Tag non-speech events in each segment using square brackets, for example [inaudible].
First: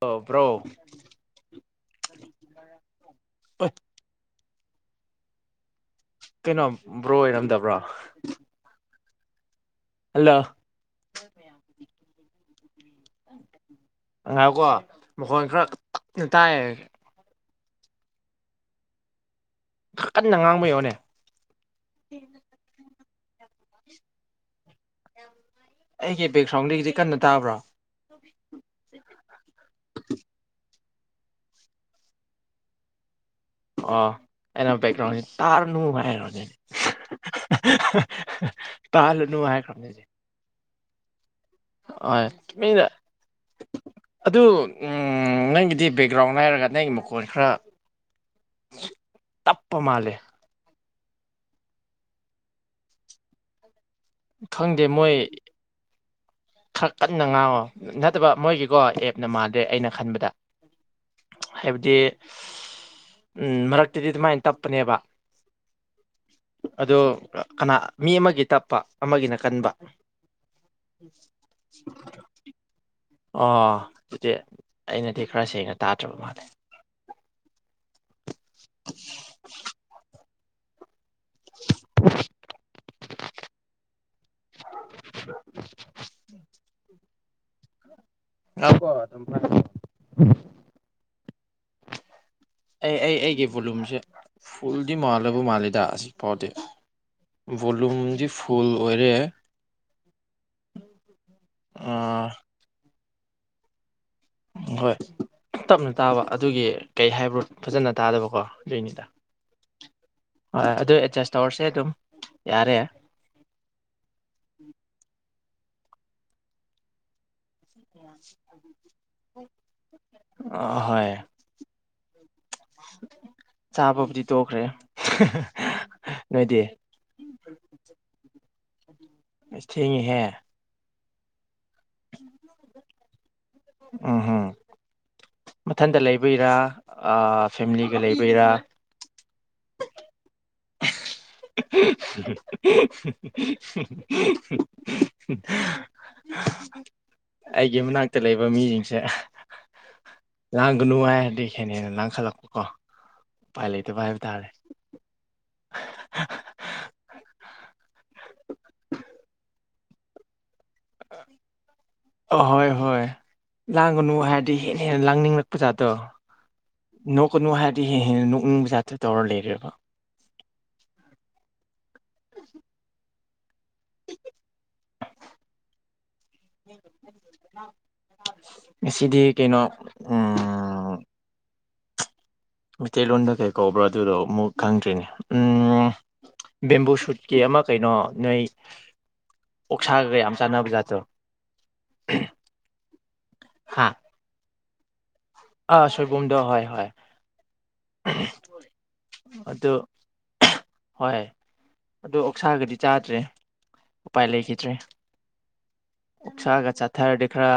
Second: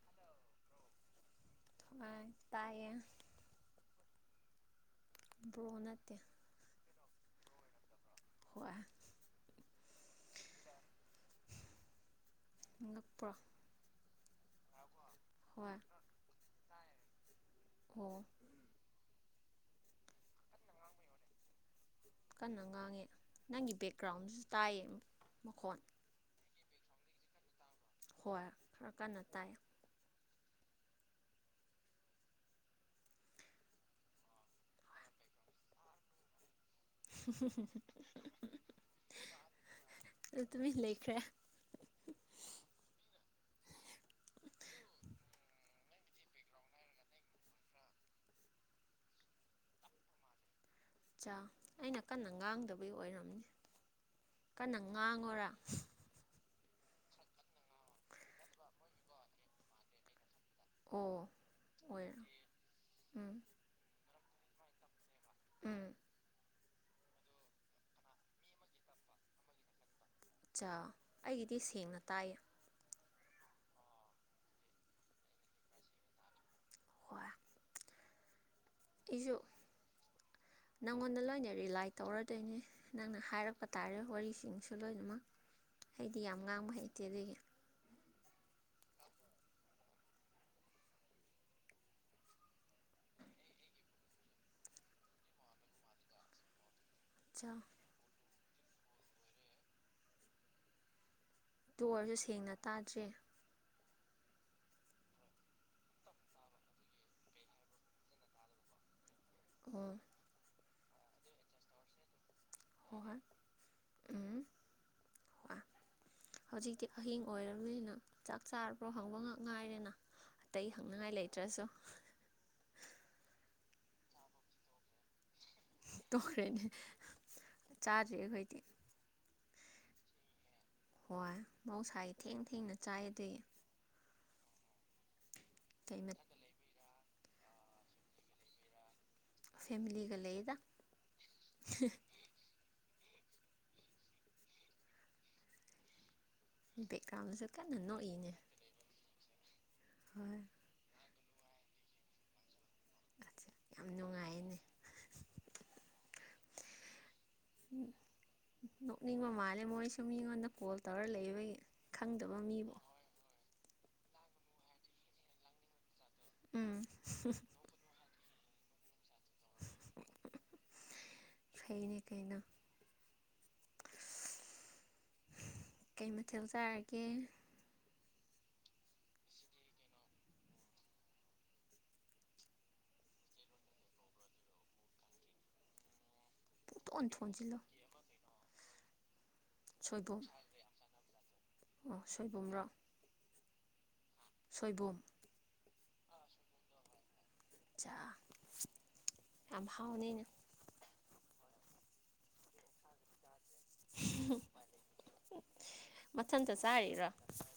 ꯇꯥꯕ꯭ꯔꯣ ꯍꯣꯏ ꯇꯥꯏꯌꯦ ꯑꯣꯏ ꯕ꯭ꯔꯣ ꯅꯠꯇꯦ ꯀꯩꯅꯣ ꯕ꯭ꯔꯣ ꯑꯣꯏꯔꯝꯗꯕ꯭ꯔꯣ ꯍꯣꯏ ꯍꯜꯂꯣ [unintelligible] ꯉꯛ ꯉꯥꯏꯌꯣꯀꯣ ꯃꯈꯣꯟ ꯈꯔ ꯍꯣꯏ ꯇꯛꯅ ꯇꯥꯏ ꯑꯣ ꯈ꯭ꯔ ꯀꯟꯅ ꯉꯥꯡꯕꯩꯌꯣꯅꯦ ꯀꯟꯅ ꯉꯥꯡꯉꯦ ꯅꯪꯒꯤ ꯕꯦꯛꯒ꯭ꯔꯥꯎꯟꯗꯁꯨ ꯇꯥꯏꯌꯦ ꯃꯈꯣꯟ ꯑꯩꯒꯤ ꯕꯦꯛꯈ꯭ꯔꯥꯎꯟꯗꯒꯤꯗꯤ ꯀꯟꯅ ꯇꯥꯕ꯭ꯔꯣ ꯍꯣꯏ ꯈꯔ ꯀꯟꯅ ꯇꯥꯏ ꯑꯣ ꯑꯩꯅ ꯕꯦꯛꯒ꯭ꯔꯥꯎꯟꯁꯤ ꯇꯥꯔꯅꯨ ꯍꯥꯏꯔꯅꯦ ꯇꯥꯜꯍꯜꯅꯨ ꯍꯥꯏꯈ꯭ꯔꯝꯅꯤ ꯑꯩꯗꯤ ꯑꯗꯨ ꯇꯨꯃꯤꯟ ꯂꯩꯈ꯭ꯔꯦ ꯍꯣꯏ ꯇꯨꯃꯤꯟꯅ ꯑꯗꯨ ꯎꯝ ꯅꯪꯒꯤꯗꯤ ꯕꯦꯛꯒ꯭ꯔꯥꯎꯟꯅꯦ ꯍꯥꯏꯔꯒ ꯅꯪꯒꯤ ꯃꯈꯣꯟ ꯈꯔ ꯇꯞꯄ ꯃꯥꯜꯂꯦ ꯆꯥ ꯑꯩꯅ ꯀꯟꯅ ꯉꯥꯡꯗꯕꯩ ꯑꯣꯏꯔꯝꯅꯦ ꯈꯪꯗꯦ ꯃꯣꯏ ꯈ꯭ꯔ ꯀꯟꯅ ꯉꯥꯡꯉꯣ ꯅꯠꯇꯕ ꯃꯣꯏꯒꯤꯀꯣ ꯑꯦꯞ ꯅꯃꯥꯗꯦ ꯑꯩꯅ ꯈꯟꯕꯗ ꯑꯣ ꯍꯥꯏꯕꯗꯤ ꯑꯣꯏꯔ ꯎꯝ ꯃꯔꯛꯇꯗꯤ ꯑꯗꯨꯃꯥꯏ ꯇꯞꯄꯅꯦꯕ ꯎꯝ ꯑꯗꯣ ꯀꯅꯥ ꯃꯤ ꯑꯃꯒꯤ ꯇꯞꯄ ꯑꯃꯒꯤꯅ ꯀꯟꯕ ꯆꯥ ꯑꯩꯒꯤꯗꯤ ꯁꯦꯡꯅ ꯇꯥꯏꯌꯦ ꯑꯣ ꯇꯨꯗꯤ ꯑꯩꯅꯗꯤ ꯈꯔ ꯁꯦꯡꯅ ꯇꯥꯗ꯭ꯔꯕ ꯃꯥꯜꯂꯦ ꯈꯣꯌꯥ [unintelligible] ꯑꯩꯁꯨ ꯅꯪꯉꯣꯟꯗ ꯂꯣꯏꯅ ꯔꯤꯂꯥꯏ ꯇꯧꯔꯗꯣꯏꯅꯦ ꯅꯪꯅ ꯍꯥꯏꯔꯛꯄ ꯇꯥꯔꯦ ꯋꯥꯔꯤꯁꯤꯡꯁꯨ ꯂꯣꯏꯅꯃꯛ ꯑꯩꯗꯤ ꯌꯥꯝ ꯉꯥꯡꯕ ꯍꯩꯇꯦ ꯑꯗꯨꯒꯤ ꯑꯕꯣ ꯍꯟꯊꯥꯒꯅꯤ ꯑꯩ ꯑꯩ ꯑꯩꯒꯤ ꯕꯣꯂꯨꯝꯁꯦ ꯐꯨꯜꯗꯤ ꯃꯥꯜꯂꯕ ꯃꯥꯜꯂꯤꯗ ꯑꯁꯤꯛꯐꯥꯎꯗꯤ ꯆꯥ ꯕꯣꯂꯨꯝꯗꯤ ꯐꯨꯜ ꯑꯣꯏꯔꯦ ꯗꯨ ꯑꯣꯏꯔꯥꯁꯨ ꯑꯥ ꯁꯦꯡꯅ ꯇꯥꯗ꯭ꯔꯤ ꯎꯝ ꯍꯣꯏ ꯇꯞꯅ ꯇꯥꯕ ꯑꯗꯨꯒꯤ ꯀꯩ ꯍꯥꯏꯕ꯭ꯔꯣ ꯐꯖꯅ ꯇꯥꯗꯕꯀꯣ ꯑꯗꯨꯏꯅꯤꯗ ꯎꯝ ꯍꯣꯏ ꯑꯗꯨ ꯑꯦꯗꯖꯁ ꯇꯧꯔꯁꯦ ꯑꯗꯨꯝ ꯌꯥꯔꯦ ꯍꯣꯍꯣꯏ ꯎꯝ ꯍ ꯍꯧꯖꯤꯛꯇꯤ ꯑꯍꯤꯡ ꯑꯣꯏꯔ ꯅꯤꯅ ꯆꯥꯛ ꯆꯥꯔꯕ꯭ꯔꯣ ꯍꯪꯕ ꯉꯛ ꯉꯥꯏꯔꯦꯅ ꯑꯇꯩ ꯑꯍꯣꯏ ꯍꯪꯅꯤꯡꯉꯥꯏ ꯂꯩꯇ꯭ꯔꯁꯨ ꯆꯥꯕꯕꯨꯗꯤ ꯇꯣꯛꯈ꯭ꯔꯦ ꯅꯣꯏꯗꯤ ꯇꯣꯛꯈ꯭ꯔꯦꯅꯦ ꯆꯥꯗ꯭ꯔꯤ ꯑꯩꯈꯣꯏꯗꯤ ꯑꯁ ꯊꯦꯡꯉꯤ ꯍꯦ ꯍꯣꯏ ꯃꯍꯧꯁꯥꯒꯤ ꯊꯦꯡ ꯊꯦꯡꯅ ꯆꯥꯏꯌꯦ ꯑꯗꯨꯏ ꯎꯝ ꯍꯨꯝ ꯀꯩ ꯃꯊꯟꯗ ꯂꯩꯕꯩꯔꯥ ꯑꯥ ꯐꯦꯝꯂꯤꯒ ꯂꯩꯕꯩꯔꯥ ꯐꯦꯝꯂꯤꯒ ꯂꯩꯗ ꯕꯦꯛꯒ꯭ꯔꯥꯎꯟꯗꯁꯨ ꯀꯟꯅ ꯑꯩꯒꯤ ꯃꯅꯥꯛꯇ ꯅꯣꯛꯏꯅꯦ ꯂꯩꯕ ꯃꯤꯁꯤꯡꯁꯦ ꯍꯣꯏ ꯂꯥꯡꯒꯅꯨ ꯍꯥꯏꯔꯗꯤ ꯍꯦꯟꯅ ꯍꯦꯟꯅ ꯂꯥꯡꯈꯠꯂꯛꯄꯀꯣ ꯎꯄꯥꯏ ꯌꯥꯝ ꯂꯩꯇꯕ ꯍꯥꯏꯕ ꯇꯥꯔꯦ ꯅꯨꯡꯉꯥꯏꯅꯦ ꯎꯝ ꯅꯣꯛꯅꯤꯡꯕꯥ ꯃꯥꯜꯂꯦ ꯃꯣꯏꯁꯨ ꯃꯤꯉꯣꯟꯗꯥ ꯀꯣꯜ ꯇꯧꯔ ꯂꯩꯕꯒꯤ ꯈꯪꯗꯕ ꯑꯍꯣꯏ ꯃꯤꯕꯨ ꯍꯣꯏ ꯂꯥꯡꯒꯅꯨ ꯍꯥꯏꯔꯗꯤ ꯍꯦꯟꯅ ꯍꯦꯟꯅ ꯂꯥꯡꯅꯤꯡꯉꯛꯄ ꯖꯥꯠꯇꯣ ꯎꯝ ꯅꯣꯛꯀꯅꯨ ꯍꯥꯏꯔ ꯗꯤ ꯍꯦꯟꯅ ꯅꯣꯛꯅꯤꯡ ꯖꯥꯠꯇꯣ ꯇꯧꯔ ꯂꯩꯔꯦꯕ ꯐꯩꯅꯦ ꯀꯩꯅꯣ ꯀꯩ ꯃꯊꯦꯜ ꯆꯥꯔꯒꯦ ꯉꯥꯁꯤꯗꯤ ꯀꯩꯅꯣ ꯎꯝ ꯃꯩꯇꯩꯂꯣꯟꯗ ꯀꯩ ꯀꯧꯕ꯭ꯔꯣ ꯑꯗꯨꯗꯣ ꯃꯨꯛ ꯈꯪꯗ꯭ꯔꯤꯅꯦ ꯎꯝ ꯕꯦꯝꯕꯨ ꯏꯊꯣꯟ ꯁꯨꯠꯀꯤ ꯊꯣꯟꯖꯤꯜꯂꯣ ꯑꯃ ꯀꯩꯅꯣ ꯅꯣꯏ ꯑꯣꯛꯁꯥꯒꯒ ꯁꯣꯏꯕꯨꯝ ꯌꯥꯝ ꯆꯥꯅꯕ ꯖꯥꯠ ꯇꯣ ꯑꯣ ꯁꯣꯏꯕꯨꯝꯔꯣ ꯍꯥꯥ ꯁꯣꯏꯕꯨꯝ ꯑꯥ ꯁꯣꯏꯕꯨꯝ ꯗꯣ ꯍꯣꯏ ꯍꯣꯏ ꯑꯆꯥ ꯌꯥꯝ ꯑꯗꯨ ꯍꯥꯎꯅꯤꯅꯦ ꯍꯣꯏ ꯑꯗꯨ ꯑꯣꯛꯁꯥꯒꯗꯤ ꯆꯥꯗ꯭ꯔꯤ꯫ ꯎꯄꯥꯏ ꯂꯩꯈꯤꯗ꯭ꯔꯦ ꯃꯊꯟꯇ ꯑꯣꯛꯁꯥꯒ ꯆꯥꯔꯤꯔꯣ ꯆꯥꯊꯔꯗꯤ ꯈꯔ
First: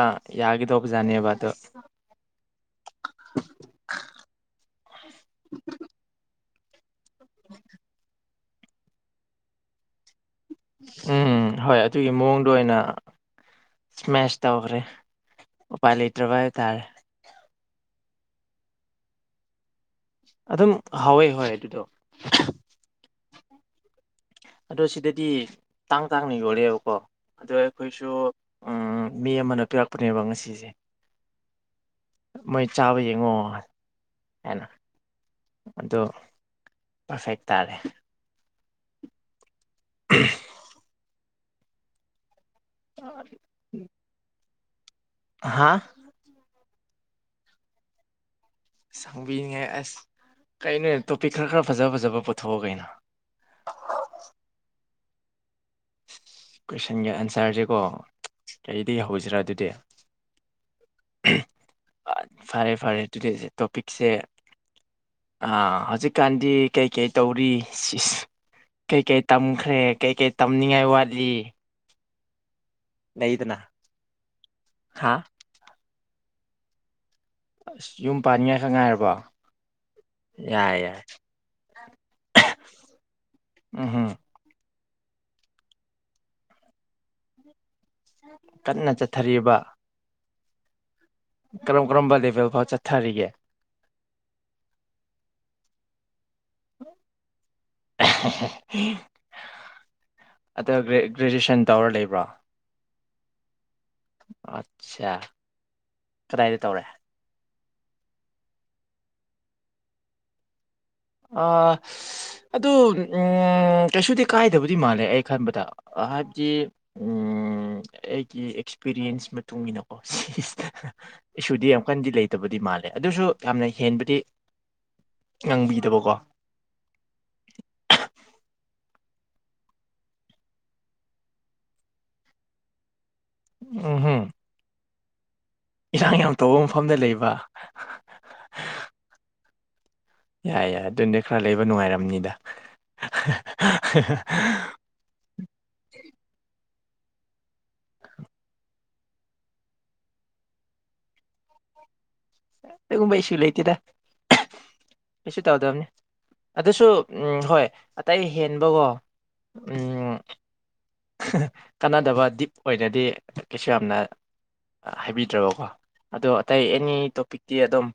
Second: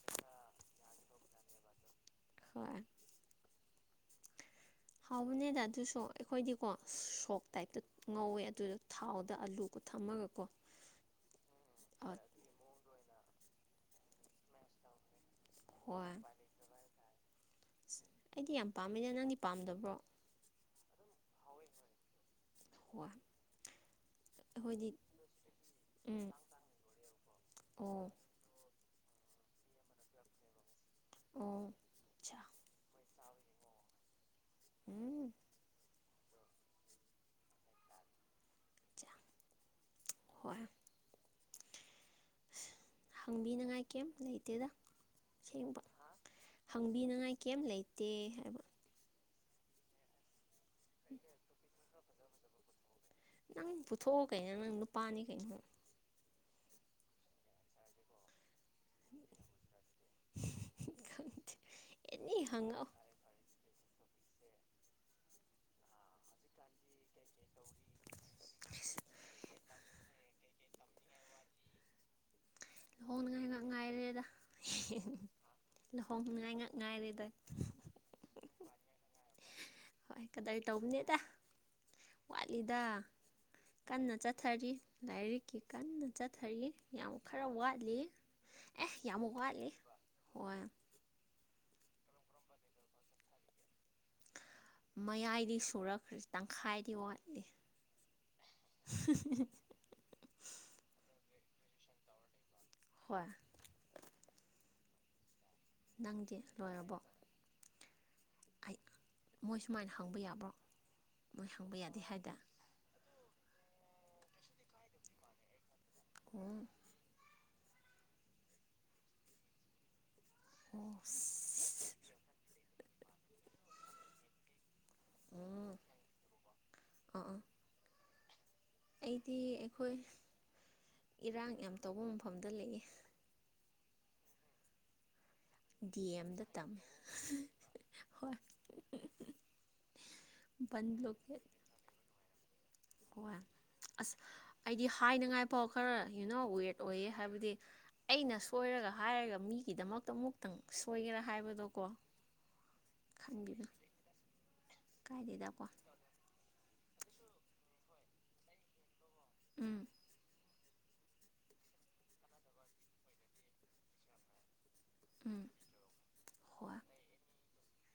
ꯌꯥꯒꯗꯧꯕꯖꯥꯅꯦꯕ ꯑꯗꯣ ꯍꯣꯏ ꯍꯥꯎꯕꯅꯦꯗ ꯑꯗꯨꯁꯨ ꯑꯩꯈꯣꯏꯗꯤꯀꯣ ꯁꯣꯛ ꯇꯥꯏꯞꯇ ꯉꯧꯋꯦ ꯑꯗꯨꯗꯨ ꯊꯥꯎꯗ ꯑꯂꯨꯒ ꯊꯝꯃꯒꯀꯣ ꯎꯝ ꯍꯣꯏ ꯑꯗꯨꯒꯤ ꯑꯥ ꯃꯑꯣꯡꯗꯣ ꯑꯣꯏꯅ ꯏꯁꯃꯦꯁ ꯇꯧꯈ꯭ꯔꯦ ꯎꯄꯥꯥꯏ ꯂꯩꯇ꯭ꯔꯕ ꯍꯥꯏꯇꯥꯔꯦ ꯑꯁ ꯑꯩꯗꯤ ꯌꯥꯝ ꯄꯥꯝꯃꯤꯅ ꯅꯪꯗꯤ ꯄꯥꯝꯗꯕ꯭ꯔꯣ ꯑꯗꯨꯝ ꯍꯥꯎꯋꯦ ꯍꯥꯎꯋꯦ ꯑꯗꯨꯗꯣ ꯋꯥ ꯑꯗꯣ ꯁꯤꯗꯗꯤ ꯇꯥꯡ ꯎꯝ ꯇꯥꯡꯅ ꯌꯣꯜꯜꯂꯦꯕꯀꯣ ꯑꯗꯣ ꯑꯣ ꯑꯩꯈꯣꯏꯁꯨ ꯑꯝ ꯃꯤ ꯑꯃꯅ ꯄꯤꯔꯛꯄꯅꯦꯕ ꯉꯁꯤꯁꯦ ꯑꯣ ꯆꯥ ꯃꯣꯏ ꯆꯥꯕ ꯌꯦꯡꯉꯣ ꯍꯥꯏꯅ ꯎꯝ ꯑꯗꯣ ꯄꯔꯐꯦꯛ ꯇꯥꯔꯦ ꯍꯣꯏ ꯑꯁ ꯍꯪꯕꯤꯅꯤꯉꯥꯏ ꯀꯩꯝ ꯂꯩꯇꯦꯗ ꯍꯥ ꯑꯁꯦꯡꯕ ꯍꯪꯕꯤꯅꯉꯥꯏ ꯀꯩꯝ ꯂꯩꯇꯦ ꯍꯥꯏꯕ ꯍꯪꯕꯤꯅꯤꯡꯉꯥꯏ ꯑꯁ ꯀꯩꯅꯣꯍꯦ ꯇꯣꯄꯤꯛ ꯈꯔ ꯈꯔ ꯐꯖ ꯐꯖꯕ ꯄꯨꯊꯣꯛꯑꯣ ꯀꯩꯅꯣ ꯅꯪ ꯄꯨꯊꯣꯛꯑꯣ ꯀꯩꯅꯣ ꯅꯪ ꯅꯨꯄꯥꯅꯤ ꯀꯩꯅꯣ ꯀꯣꯏꯁꯟꯒꯤ ꯑꯟꯁꯔꯁꯦ ꯀꯣ ꯀꯔꯤꯗꯒꯤ ꯍꯧꯁꯤꯔꯥ ꯑꯗꯨꯗꯤ ꯈꯪꯗꯦ ꯑꯦꯅꯤ ꯐꯔꯦ ꯐꯔꯦ ꯍꯪꯉꯛꯑꯣ ꯇꯨꯗꯦꯁꯦ ꯇꯣꯄꯤꯛꯁꯦ ꯍꯧꯖꯤꯛ ꯀꯥꯟꯗꯤ ꯀꯩꯀꯩ ꯇꯧꯔꯤ ꯏꯁ ꯀꯩꯀꯩ ꯇꯝꯈ꯭ꯔꯦ ꯀꯩꯀꯩ ꯅꯤꯡꯉꯥꯏ ꯋꯥꯠꯂꯤ ꯂꯨꯍꯣꯡꯅꯤꯉꯥꯏ ꯂꯩꯗꯅ ꯉꯥꯛ ꯉꯥꯏꯔꯦꯗ ꯍꯥ ꯂꯨꯍꯣꯡꯅꯤꯉꯥꯏ ꯉꯥꯛ ꯉꯥꯏꯔꯦꯗ ꯑꯁ ꯌꯨꯝ ꯄꯥꯟꯅꯤꯡꯉꯥꯏ ꯈꯛ ꯉꯥꯏꯔꯕꯣ ꯍꯣꯏ ꯀꯗꯔ ꯌꯥꯏ ꯌꯥꯏ ꯇꯧꯕꯅꯤꯗ ꯋꯥꯠꯂꯤꯗ ꯎꯝꯍꯨꯝ ꯀꯟꯅ ꯆꯠ ꯊꯔꯤ ꯂꯥꯏꯔꯤꯛꯀꯤ ꯀꯟꯅ ꯆꯠꯊꯔꯤ ꯌꯥꯝ ꯈꯔ ꯋꯥꯠꯂꯤ ꯀꯟꯅ ꯑꯦ ꯌꯥꯝ ꯆꯠꯊꯔꯤꯕ ꯋꯥꯠꯂꯤ ꯍꯣꯏ ꯀꯔꯝ ꯀꯔꯝꯕ ꯂꯦꯚꯦꯜ ꯐꯥꯎ ꯆꯠꯊꯔꯤꯒꯦ ꯃꯌꯥꯏꯗꯤ ꯁꯨꯔꯛꯈ꯭ꯔꯦ ꯇꯪꯈꯥꯏꯗꯤ ꯋꯥꯠꯂꯤ ꯑꯗ ꯒ꯭ꯔꯦꯖꯨꯑꯌꯦꯁꯟ ꯇꯧꯔ ꯂꯩꯕ꯭ꯔꯣ ꯍꯣꯏ ꯑꯆꯥ ꯅꯪꯗꯤ ꯂꯣꯏꯔꯕꯣ ꯑꯩ ꯃꯣꯏ ꯁꯨꯃꯥꯏꯅ ꯍꯪꯕ ꯌꯥꯕ꯭ꯔꯣ ꯑ ꯃꯣꯏ ꯍꯪꯕ ꯌꯥꯗꯦ ꯍꯥꯏꯗꯥꯏ ꯑꯗꯨ ꯀꯩꯁꯨꯗꯤ ꯀꯥꯏꯗꯕꯗꯤ ꯃꯥꯜꯂꯦ ꯑꯩ ꯈꯟꯕꯗ ꯍꯥꯏꯕꯗꯤ ꯑꯣ ꯎꯝ ꯑꯩꯒꯤ ꯑꯦꯛꯁꯄꯤꯔꯤꯌꯦꯟꯁ ꯃꯇꯨꯡ ꯏꯟꯅꯀꯣ ꯁꯤꯁ ꯑꯣ ꯏꯁꯨꯗꯤ ꯌꯥꯝ ꯀꯟꯗꯤ ꯂꯩꯇꯕꯗꯤ ꯃꯥꯜꯂꯦ ꯑꯗꯨꯁꯨ ꯌꯥꯝꯅ ꯍꯦꯟꯕꯗꯤ ꯎꯝ ꯍꯪꯕꯤꯗꯕꯀꯣ ꯑꯥ ꯑꯥ ꯑꯩꯗꯤ ꯑꯩꯈꯣꯏ ꯏꯔꯥꯡ ꯌꯥꯝ ꯇꯧꯕ ꯃꯐꯝꯗ ꯂꯩꯌꯦ ꯎ ꯍꯝ ꯗꯤ ꯌꯥꯝ ꯑꯦꯝꯗ ꯇꯧꯕ ꯇꯝꯃꯦ ꯃꯐꯝꯗ ꯂꯩꯕ ꯍꯣꯏ ꯌꯥꯏ ꯌꯥꯏ ꯕꯟ ꯑꯗꯨꯅꯦ ꯕ꯭ꯂꯣꯀꯦꯠ ꯈꯔ ꯂꯩꯕ ꯅꯨꯡꯉꯥꯏꯔꯝꯅꯤꯗ ꯍꯣꯏ ꯑꯁ ꯑꯩꯗꯤ ꯍꯥꯏꯅꯤꯉꯥꯏꯐꯥꯎ ꯈꯔ ꯌꯨꯅꯣ ꯋꯤꯌꯠ ꯑꯣꯏꯌꯦ ꯍꯥꯏꯕꯗꯤ ꯑꯩꯅ ꯁꯣꯏꯔꯒ ꯍꯥꯏꯔꯒ ꯃꯤꯒꯤꯗꯃꯛꯇ ꯑꯃꯨꯛꯇꯪ ꯁꯣꯏꯒꯦꯔꯥ ꯍꯥꯏꯕꯗꯣꯀꯣ ꯑꯗꯨꯒꯨꯝꯕ ꯏꯁꯨ ꯈꯟꯕꯤꯅꯨ ꯂꯩꯇꯦꯗ ꯀꯩꯁꯨ ꯀꯥꯏꯗꯦꯗꯀꯣ ꯇꯧꯗꯕꯅꯤ ꯑꯗꯨꯁꯨ ꯍꯣꯏ ꯑꯇꯩ ꯍꯦꯟꯕꯀꯣ ꯎꯝ ꯀꯥꯟꯅꯗꯕ ꯗꯤꯞ ꯑꯣꯏꯅꯗꯤ ꯀꯩꯁꯨ ꯌꯥꯝꯅ ꯎꯝ ꯍꯥꯏꯕꯤꯗ꯭ꯔꯕꯀꯣ ꯑꯗꯣ ꯑꯇꯩ ꯍꯣꯏ ꯑꯦꯅꯤ ꯇꯣꯄꯤꯛ ꯇꯤ ꯑꯗꯨꯝ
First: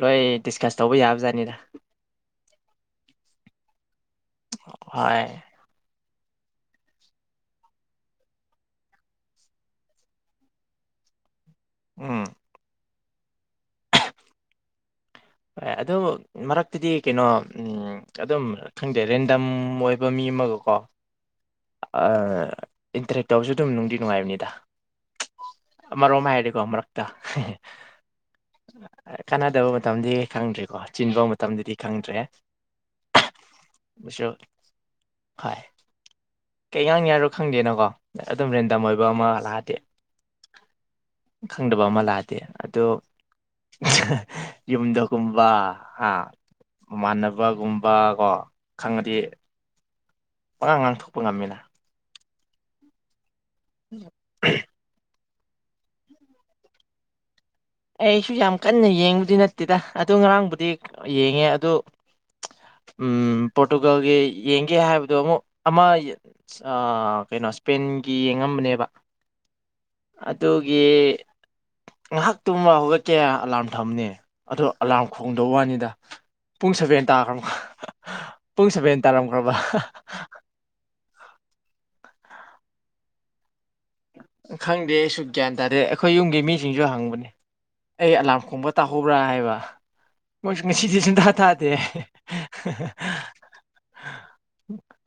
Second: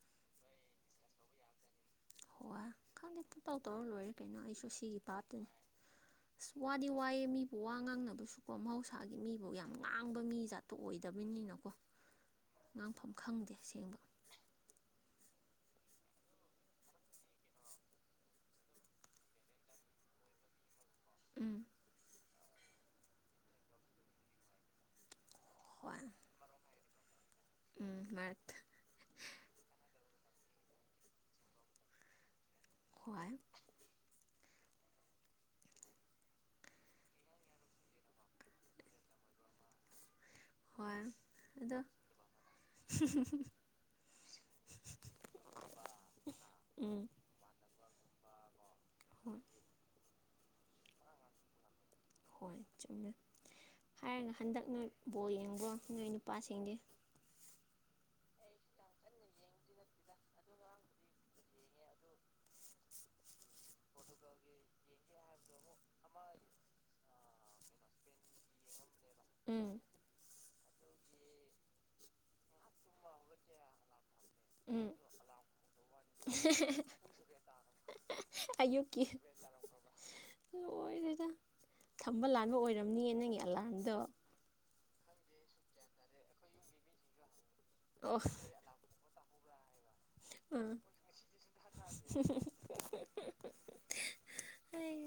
ꯂꯣꯏ ꯗꯤꯁꯀꯁ ꯇꯧꯕ ꯌꯥꯕꯖꯥꯠꯅꯤꯗ ꯍꯣꯋꯥ ꯈꯪꯗꯦ ꯄꯇꯧ ꯇꯧꯔ ꯂꯣꯏꯔꯦ ꯀꯩꯅꯣ ꯑꯩꯁꯨ ꯁꯤꯒꯤ ꯍꯣꯏ ꯄꯥꯠꯇꯅꯤ ꯑꯁ ꯋꯥꯗꯤ ꯋꯥꯏꯌꯦ ꯃꯤꯕꯨ ꯋꯥ ꯉꯥꯡꯅꯕꯁꯨꯀꯣ ꯃꯍꯧꯁꯥꯒꯤ ꯃꯤꯕꯨ ꯌꯥꯝ ꯉꯥꯡꯕ ꯃꯤ ꯖꯥꯠꯇꯣ ꯑꯣꯏꯗꯕꯅꯤꯅꯀꯣ ꯎꯝ ꯉꯥꯡꯐꯝ ꯈꯪꯗꯦ ꯁꯦꯡꯕ ꯍꯣꯏ ꯑꯗꯨ ꯃꯔꯛꯇꯗꯤ ꯀꯩꯅꯣ ꯎꯝ ꯑꯗꯨꯝ ꯈꯪꯗꯦ ꯔꯦꯟꯗꯝ ꯑꯣꯏꯕ ꯃꯤ ꯑꯃꯒ ꯀꯣ ꯎꯝ ꯑꯥ ꯏꯟꯇꯔꯦꯛ ꯇꯧꯕꯁꯨ ꯑꯗꯨꯝ ꯅꯨꯡꯗꯤ ꯅꯨꯡꯉꯥꯏꯕꯅꯤꯗ ꯍꯣꯏ ꯑꯃꯔꯣꯝ ꯍꯥꯏꯔꯗꯤꯀꯣ ꯃꯔꯛꯇ ꯎꯝ ꯃꯔꯛ ꯑ ꯀꯥꯟꯅꯗꯕ ꯃꯇꯝꯗꯤ ꯈꯪꯗ꯭ꯔꯦꯀꯣ ꯆꯤꯟꯕ ꯃꯇꯝꯗꯗꯤ ꯈꯪꯗ꯭ꯔꯦ ꯍꯨꯋꯥꯥꯏꯝ ꯃꯨꯁꯤꯌꯣ ꯍꯥꯏ ꯀꯩꯉꯥꯡꯅꯤꯉꯥꯏꯔꯣ ꯈꯪꯗꯦꯅꯀꯣ ꯑꯗꯨꯝ ꯔꯦꯟꯗꯝ ꯑꯣꯏꯕ ꯑꯃ ꯂꯥꯛꯑꯗꯤ ꯍꯣꯏ ꯑꯗꯣ ꯈꯪꯗꯕ ꯑꯃ ꯂꯥꯑꯗꯤ ꯑꯗꯣ ꯌꯨꯝꯗꯀꯨꯝꯕꯥ ꯍꯥ ꯎꯝ ꯃꯃꯥꯟꯅ ꯕꯒꯨꯝꯕ ꯀꯣ ꯈꯪꯉꯗꯤ ꯍꯣꯏ ꯄꯉꯥꯡ ꯉꯥꯡꯊꯣꯛꯄ ꯉꯝꯃꯤꯅ ꯍꯣꯏ ꯆꯨꯝꯃꯦ ꯍꯥꯏꯔꯒ ꯍꯟꯗꯛ ꯅꯣꯏ ꯕꯣꯜ ꯌꯦꯡꯕ꯭ꯔꯣ ꯅꯣꯏ ꯅꯨꯄꯥꯁꯤꯡꯗꯤ ꯑꯩꯁꯨ ꯌꯥꯝ ꯀꯟꯅ ꯌꯦꯡꯕꯗꯤ ꯅꯠꯇꯦꯗ ꯑꯗꯨ ꯉꯔꯥꯡꯕꯨꯗꯤ ꯌꯦꯡꯉꯦ ꯑꯗꯨ ꯎꯝ ꯄꯣꯔꯇꯨꯒꯥꯜꯒꯤ ꯌꯦꯡꯒꯦ ꯍꯥꯏꯕꯗꯨ ꯑꯃꯨꯛ ꯑꯃ ꯑ ꯀꯩꯅꯣ ꯁ꯭ꯄꯦꯟꯒꯤ ꯌꯦꯡꯉꯝꯕꯅꯦꯕ ꯎꯝ ꯑꯗꯨꯒꯤ ꯉꯥꯍꯥꯛ ꯇꯨꯝꯃ ꯍꯧꯒꯠꯀꯦ ꯑꯂꯥꯔꯝ ꯊꯝꯅꯦ ꯑꯗꯣ ꯎꯝ ꯑꯂꯥꯔꯝ ꯈꯣꯡꯗꯕ ꯋꯥꯅꯤꯗ ꯄꯨꯡ ꯁꯕꯦꯟ ꯇꯥꯈ꯭ꯔꯝꯅꯤ ꯄꯨꯡ ꯁꯕꯦꯟ ꯑꯌꯨꯛꯀꯤ ꯇꯥꯔꯝꯈ꯭ꯔꯕ ꯂꯣꯏꯔꯦꯗ ꯊꯝꯕ ꯂꯥꯟꯕ ꯑꯣꯏꯔꯝꯅꯤꯌꯦ ꯅꯪꯒꯤ ꯑꯂꯥꯝꯗꯣ ꯈꯪꯗꯦ ꯑꯩꯁꯨ ꯒ꯭ꯌꯥꯟ ꯇꯥꯗꯦ ꯑꯩꯈꯣꯏ ꯌꯨꯝꯒꯤ ꯃꯤꯁꯤꯡꯁꯨ ꯍꯪꯕꯅꯦ ꯑꯩ ꯑꯣ ꯑꯦꯂꯥꯝ ꯈꯣꯡꯕ ꯇꯥꯍꯧꯕ꯭ꯔꯥ ꯍꯥꯏꯕ ꯃꯣꯏꯁꯨ ꯎꯝ ꯉꯁꯤꯗꯤ ꯁꯨꯡꯊꯥ ꯊꯥꯗꯦ ꯑꯩ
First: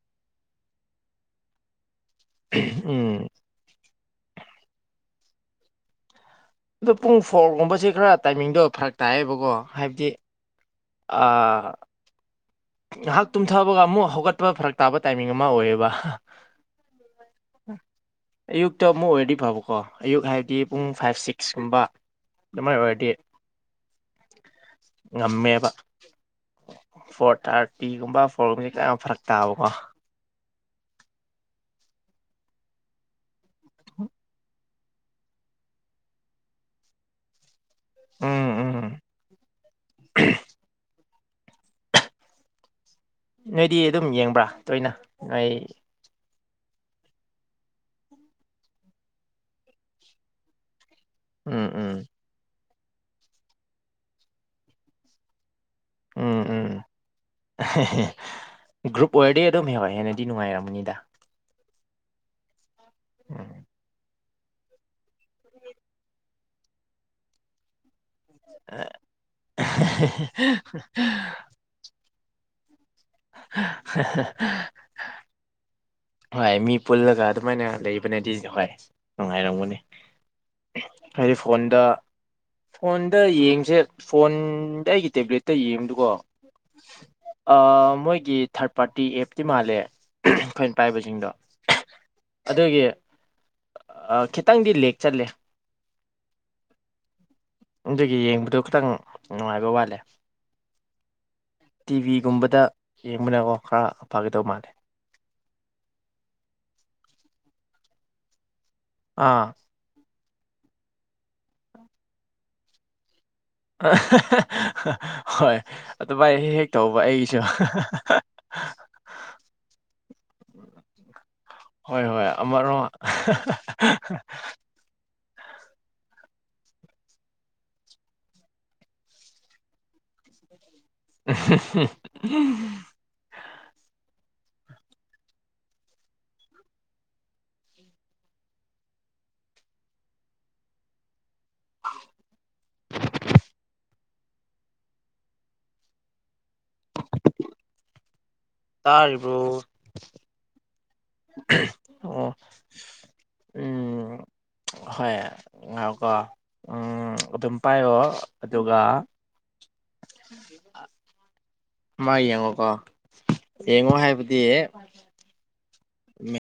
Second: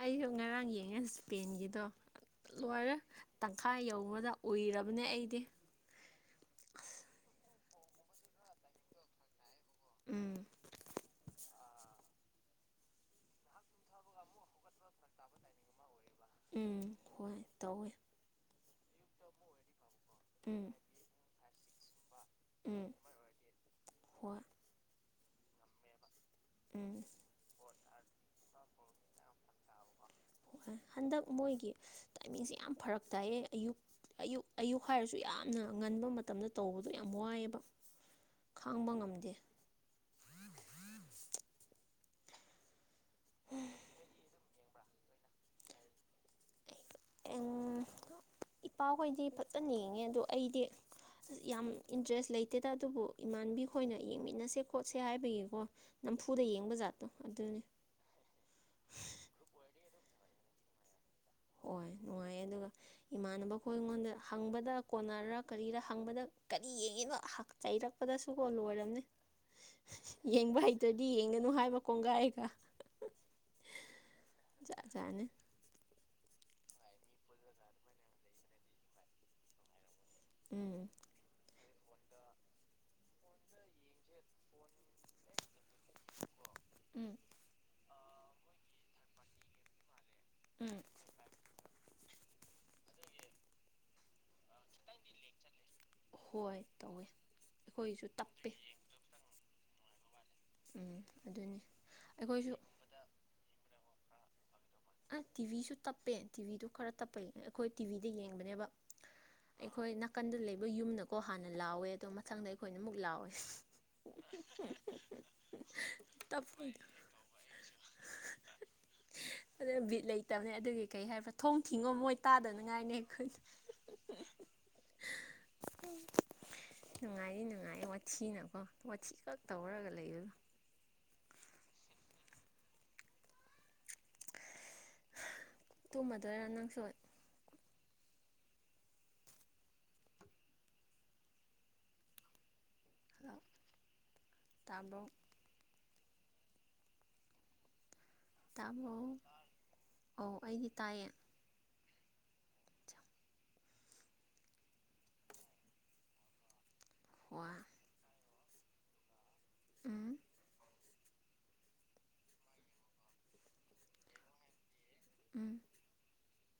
ꯑꯩꯁꯨ ꯉꯔꯥꯡ ꯌꯦꯡꯉꯦ ꯁ꯭ꯄꯦꯟꯒꯤꯗꯣ ꯂꯣꯏꯔꯦ ꯎꯝ ꯇꯪꯈꯥꯏ ꯌꯧꯕꯗ ꯎꯏꯔꯕꯅꯦ ꯑꯩꯗꯤ ꯑꯗꯨ ꯄꯨꯡ ꯐꯣꯔꯒꯨꯝꯕꯁꯦ ꯈꯔ ꯇꯥꯏꯃꯤꯡꯗꯣ ꯐꯔꯛ ꯇꯥꯏꯌꯦꯕꯀꯣ ꯍꯥꯏꯕꯗꯤ ꯑꯥ ꯑ ꯥꯉꯍꯥꯛ ꯇꯨꯝꯊꯕꯒ ꯑꯃꯨꯛ ꯍꯧꯒꯠꯄ ꯐꯔꯛ ꯇꯥꯕ ꯇꯥꯏꯃꯤꯡ ꯑꯃ ꯑꯣꯏꯌꯦꯕ ꯎꯝ ꯍꯣꯏ ꯇꯧꯋꯦ ꯑꯌꯨꯛꯇ ꯑꯃꯨꯛ ꯑꯣꯏꯔꯗꯤ ꯐꯕꯀꯣ ꯑꯌꯨꯛ ꯍꯥꯏꯕꯗꯤ ꯎꯝ ꯄꯨꯡ ꯐꯥꯏꯞ ꯁꯤꯛꯁꯀꯨꯝꯕ ꯑꯗꯨꯃꯥꯏꯅ ꯎꯝ ꯑꯣꯏꯔꯗꯤ ꯍꯣꯏ ꯉꯝꯃꯦꯕ ꯎꯝ ꯐꯣꯔ ꯊꯥꯔꯇꯤꯒꯨꯝꯕ ꯐꯣꯔꯒꯨꯝꯕꯗꯤ ꯀꯌꯥꯝ ꯐꯔꯛ ꯇꯥꯕꯀꯣ ꯍꯨꯍꯥꯢ ꯍꯟꯗꯛ ꯃꯣꯏꯒꯤ ꯇꯥꯏꯃꯤꯡꯁꯦ ꯌꯥꯝ ꯐꯔꯛ ꯇꯥꯏꯌꯦ ꯑꯌꯨꯛ ꯑꯌꯨꯛ ꯑꯌꯨꯛ ꯍꯥꯏꯔꯁꯨ ꯌꯥꯝꯅ ꯉꯟꯕ ꯃꯇꯝꯗ ꯇꯧꯕꯗꯣ ꯌꯥꯝ ꯋꯥꯏꯑꯦꯕ ꯎꯝ ꯎꯝ ꯈꯥꯡꯕ ꯉꯝꯗꯦ ꯅꯣꯏꯗꯤ ꯑꯗꯨꯝ ꯌꯦꯡꯕ꯭ꯔꯥ ꯇꯣꯏꯅ ꯅꯣꯏ ꯏꯄꯥꯍꯣꯏꯗꯤ ꯐꯖꯅ ꯌꯦꯡꯉꯦ ꯑꯗꯣ ꯑꯩꯗꯤ ꯌꯥꯝ ꯎꯝ ꯎꯝ ꯏꯟꯇ꯭ꯔꯦꯁ ꯂꯩ [unintelligible] ꯑꯗꯨꯕꯨ ꯏꯃꯥꯟꯕꯤ ꯈꯣꯏꯅ ꯌꯦꯡꯃꯤꯟꯅꯁꯦ ꯈꯣꯠꯁꯦ ꯍꯥꯏꯕꯒꯤꯀꯣ ꯎꯝ ꯅꯝꯐꯨꯗ ꯎꯝ ꯌꯦꯡꯕ ꯖꯥꯠꯇꯣ ꯑꯗꯨꯅꯤ ꯒ꯭ꯔꯨꯞ ꯑꯣꯏꯔꯗꯤ ꯑꯗꯨꯝ [unintelligible] ꯍꯦꯟꯅꯗꯤ ꯅꯨꯡꯉꯥꯏꯔꯝꯒꯅꯤꯗ ꯍꯣꯏ ꯅꯨꯡꯉꯥꯏꯌꯦ ꯑꯗꯨꯒ ꯎꯝ ꯏꯃꯥꯟꯅꯕꯈꯣꯏ ꯑꯩꯉꯣꯟꯗ ꯍꯪꯕꯗ ꯀꯣꯟꯅꯔꯥ ꯀꯔꯤꯔ ꯍꯪꯕꯗ ꯀꯔꯤ ꯌꯦꯡꯉꯤꯅꯣ ꯆꯩꯔꯛꯄꯗꯁꯨꯀꯣ ꯂꯣꯏꯔꯥꯃꯦ ꯌꯦꯡꯕ ꯍꯩꯇ꯭ꯔꯗꯤ ꯌꯦꯡꯒꯅꯨ ꯍꯥꯏꯕ ꯀꯣꯡꯒꯥꯏꯒꯥ [unintelligible] ꯆꯅꯤ ꯍꯣꯏ ꯃꯤ ꯄꯨꯜꯂꯒ ꯑꯗꯨꯃꯥꯏꯅ ꯂꯩꯕꯅꯗꯤ ꯍꯣꯏ ꯅꯨꯡꯉꯥꯏꯔꯝꯒꯅꯤ ꯎꯝ ꯍꯥꯏꯗꯤ ꯐꯣꯟꯗ ꯐꯣꯟꯗ ꯌꯦꯡꯕꯁꯦ ꯐꯣꯟ ꯑꯩꯒꯤ ꯇꯦꯕ꯭ꯂꯦꯠꯇꯥ ꯌꯦꯡꯕꯗꯨꯀꯣ ꯎꯝ ꯑꯥ ꯃꯣꯏꯒꯤ ꯊꯥꯔꯠ ꯄꯥꯔꯇꯤ ꯑꯦꯞꯇꯤ ꯃꯥꯜꯂꯦ ꯑꯩꯈꯣꯏꯅ ꯎꯝ ꯄꯥꯏꯕꯁꯤꯡꯗꯣ ꯑꯗꯨꯒꯤ ꯑꯥ ꯈꯤꯠ ꯍꯣꯏ ꯇꯧꯋꯦ ꯑꯩꯈꯣꯏꯒꯤꯁꯨ ꯑꯗꯨꯒꯤ ꯇꯞꯄꯦ ꯌꯦꯡꯕꯗꯣ ꯈꯤꯇꯪ ꯅꯨꯡꯉꯥꯏꯕ ꯋꯥꯠꯂꯦ ꯎꯝ ꯑꯗꯨꯅꯤ ꯑꯈꯣꯏꯁꯨ ꯌꯦꯡꯕꯗꯀꯣ ꯈꯔ ꯐꯥꯒꯗꯧ ꯃꯥꯜꯂꯦ ꯑꯥ ꯇꯤꯚꯤꯁꯨ ꯇꯞꯄꯦ ꯇꯤꯚꯤꯗꯣ ꯈꯔ ꯇꯞꯄꯩ ꯑꯈꯣꯏ ꯇꯤꯚꯤꯗ ꯌꯦꯡꯕꯅꯦꯕ ꯑꯥ ꯑꯩꯈꯣꯏ ꯅꯥꯀꯟꯗ ꯂꯩꯕ ꯌꯨꯝꯅꯀꯣ ꯍꯥꯟꯅ ꯂꯥꯎꯋꯦ ꯑꯗꯣ ꯃꯊꯪꯗ ꯑꯩꯈꯣꯏꯅ ꯑꯃꯨꯛ ꯂꯥꯎꯋꯦ ꯍꯣꯏ ꯑꯗꯨꯃꯥꯏ ꯍꯦꯛ ꯍꯦꯛ ꯇꯞꯄꯩ ꯇꯧꯕ ꯑꯩꯒꯤꯁꯨ ꯑꯗꯨꯅꯦ ꯕꯤꯠ ꯂꯩꯇꯕꯅꯦ ꯑꯗꯨꯒꯤ ꯀꯩ ꯍꯥꯏꯕ ꯊꯣꯡ ꯊꯤꯡꯒꯣ ꯍꯣꯏ ꯃꯣꯏ ꯍꯣꯏ ꯑꯃꯔꯣꯝ ꯇꯥꯗꯅꯤꯉꯥꯏꯅꯦ ꯑꯩꯈꯣꯏ ꯅꯨꯡꯉꯥꯏꯌꯦ ꯅꯨꯡꯉꯥꯏꯌꯦ ꯋꯥꯊꯤꯅꯀꯣ ꯋꯥꯊꯤ ꯈꯛ ꯇꯧꯔꯒ ꯂꯩꯕꯗꯣ [unintelligible] ꯇꯨꯝꯃꯥꯗꯣꯏꯔꯥ ꯅꯪꯁꯨ [inaudible] ꯇꯥꯕ꯭ꯔꯣ ꯇꯥꯕ꯭ꯔꯣ ꯇꯥꯔꯤꯕ꯭ꯔꯣ ꯑꯣ ꯑꯩꯗꯤ ꯇꯥꯏꯌꯦ ꯑꯣ ꯎꯝ ꯍꯣꯏ ꯉꯥꯢꯀꯣ ꯎꯝ ꯑꯗꯨꯝ ꯍꯣꯏ ꯄꯥꯏꯌꯣ ꯑꯗꯨꯒ ꯎꯝ ꯃꯥ ꯌꯦꯡꯉꯣꯀꯣ ꯌꯦꯡꯉꯣ ꯍꯥꯏꯕꯗꯤ ꯎꯝ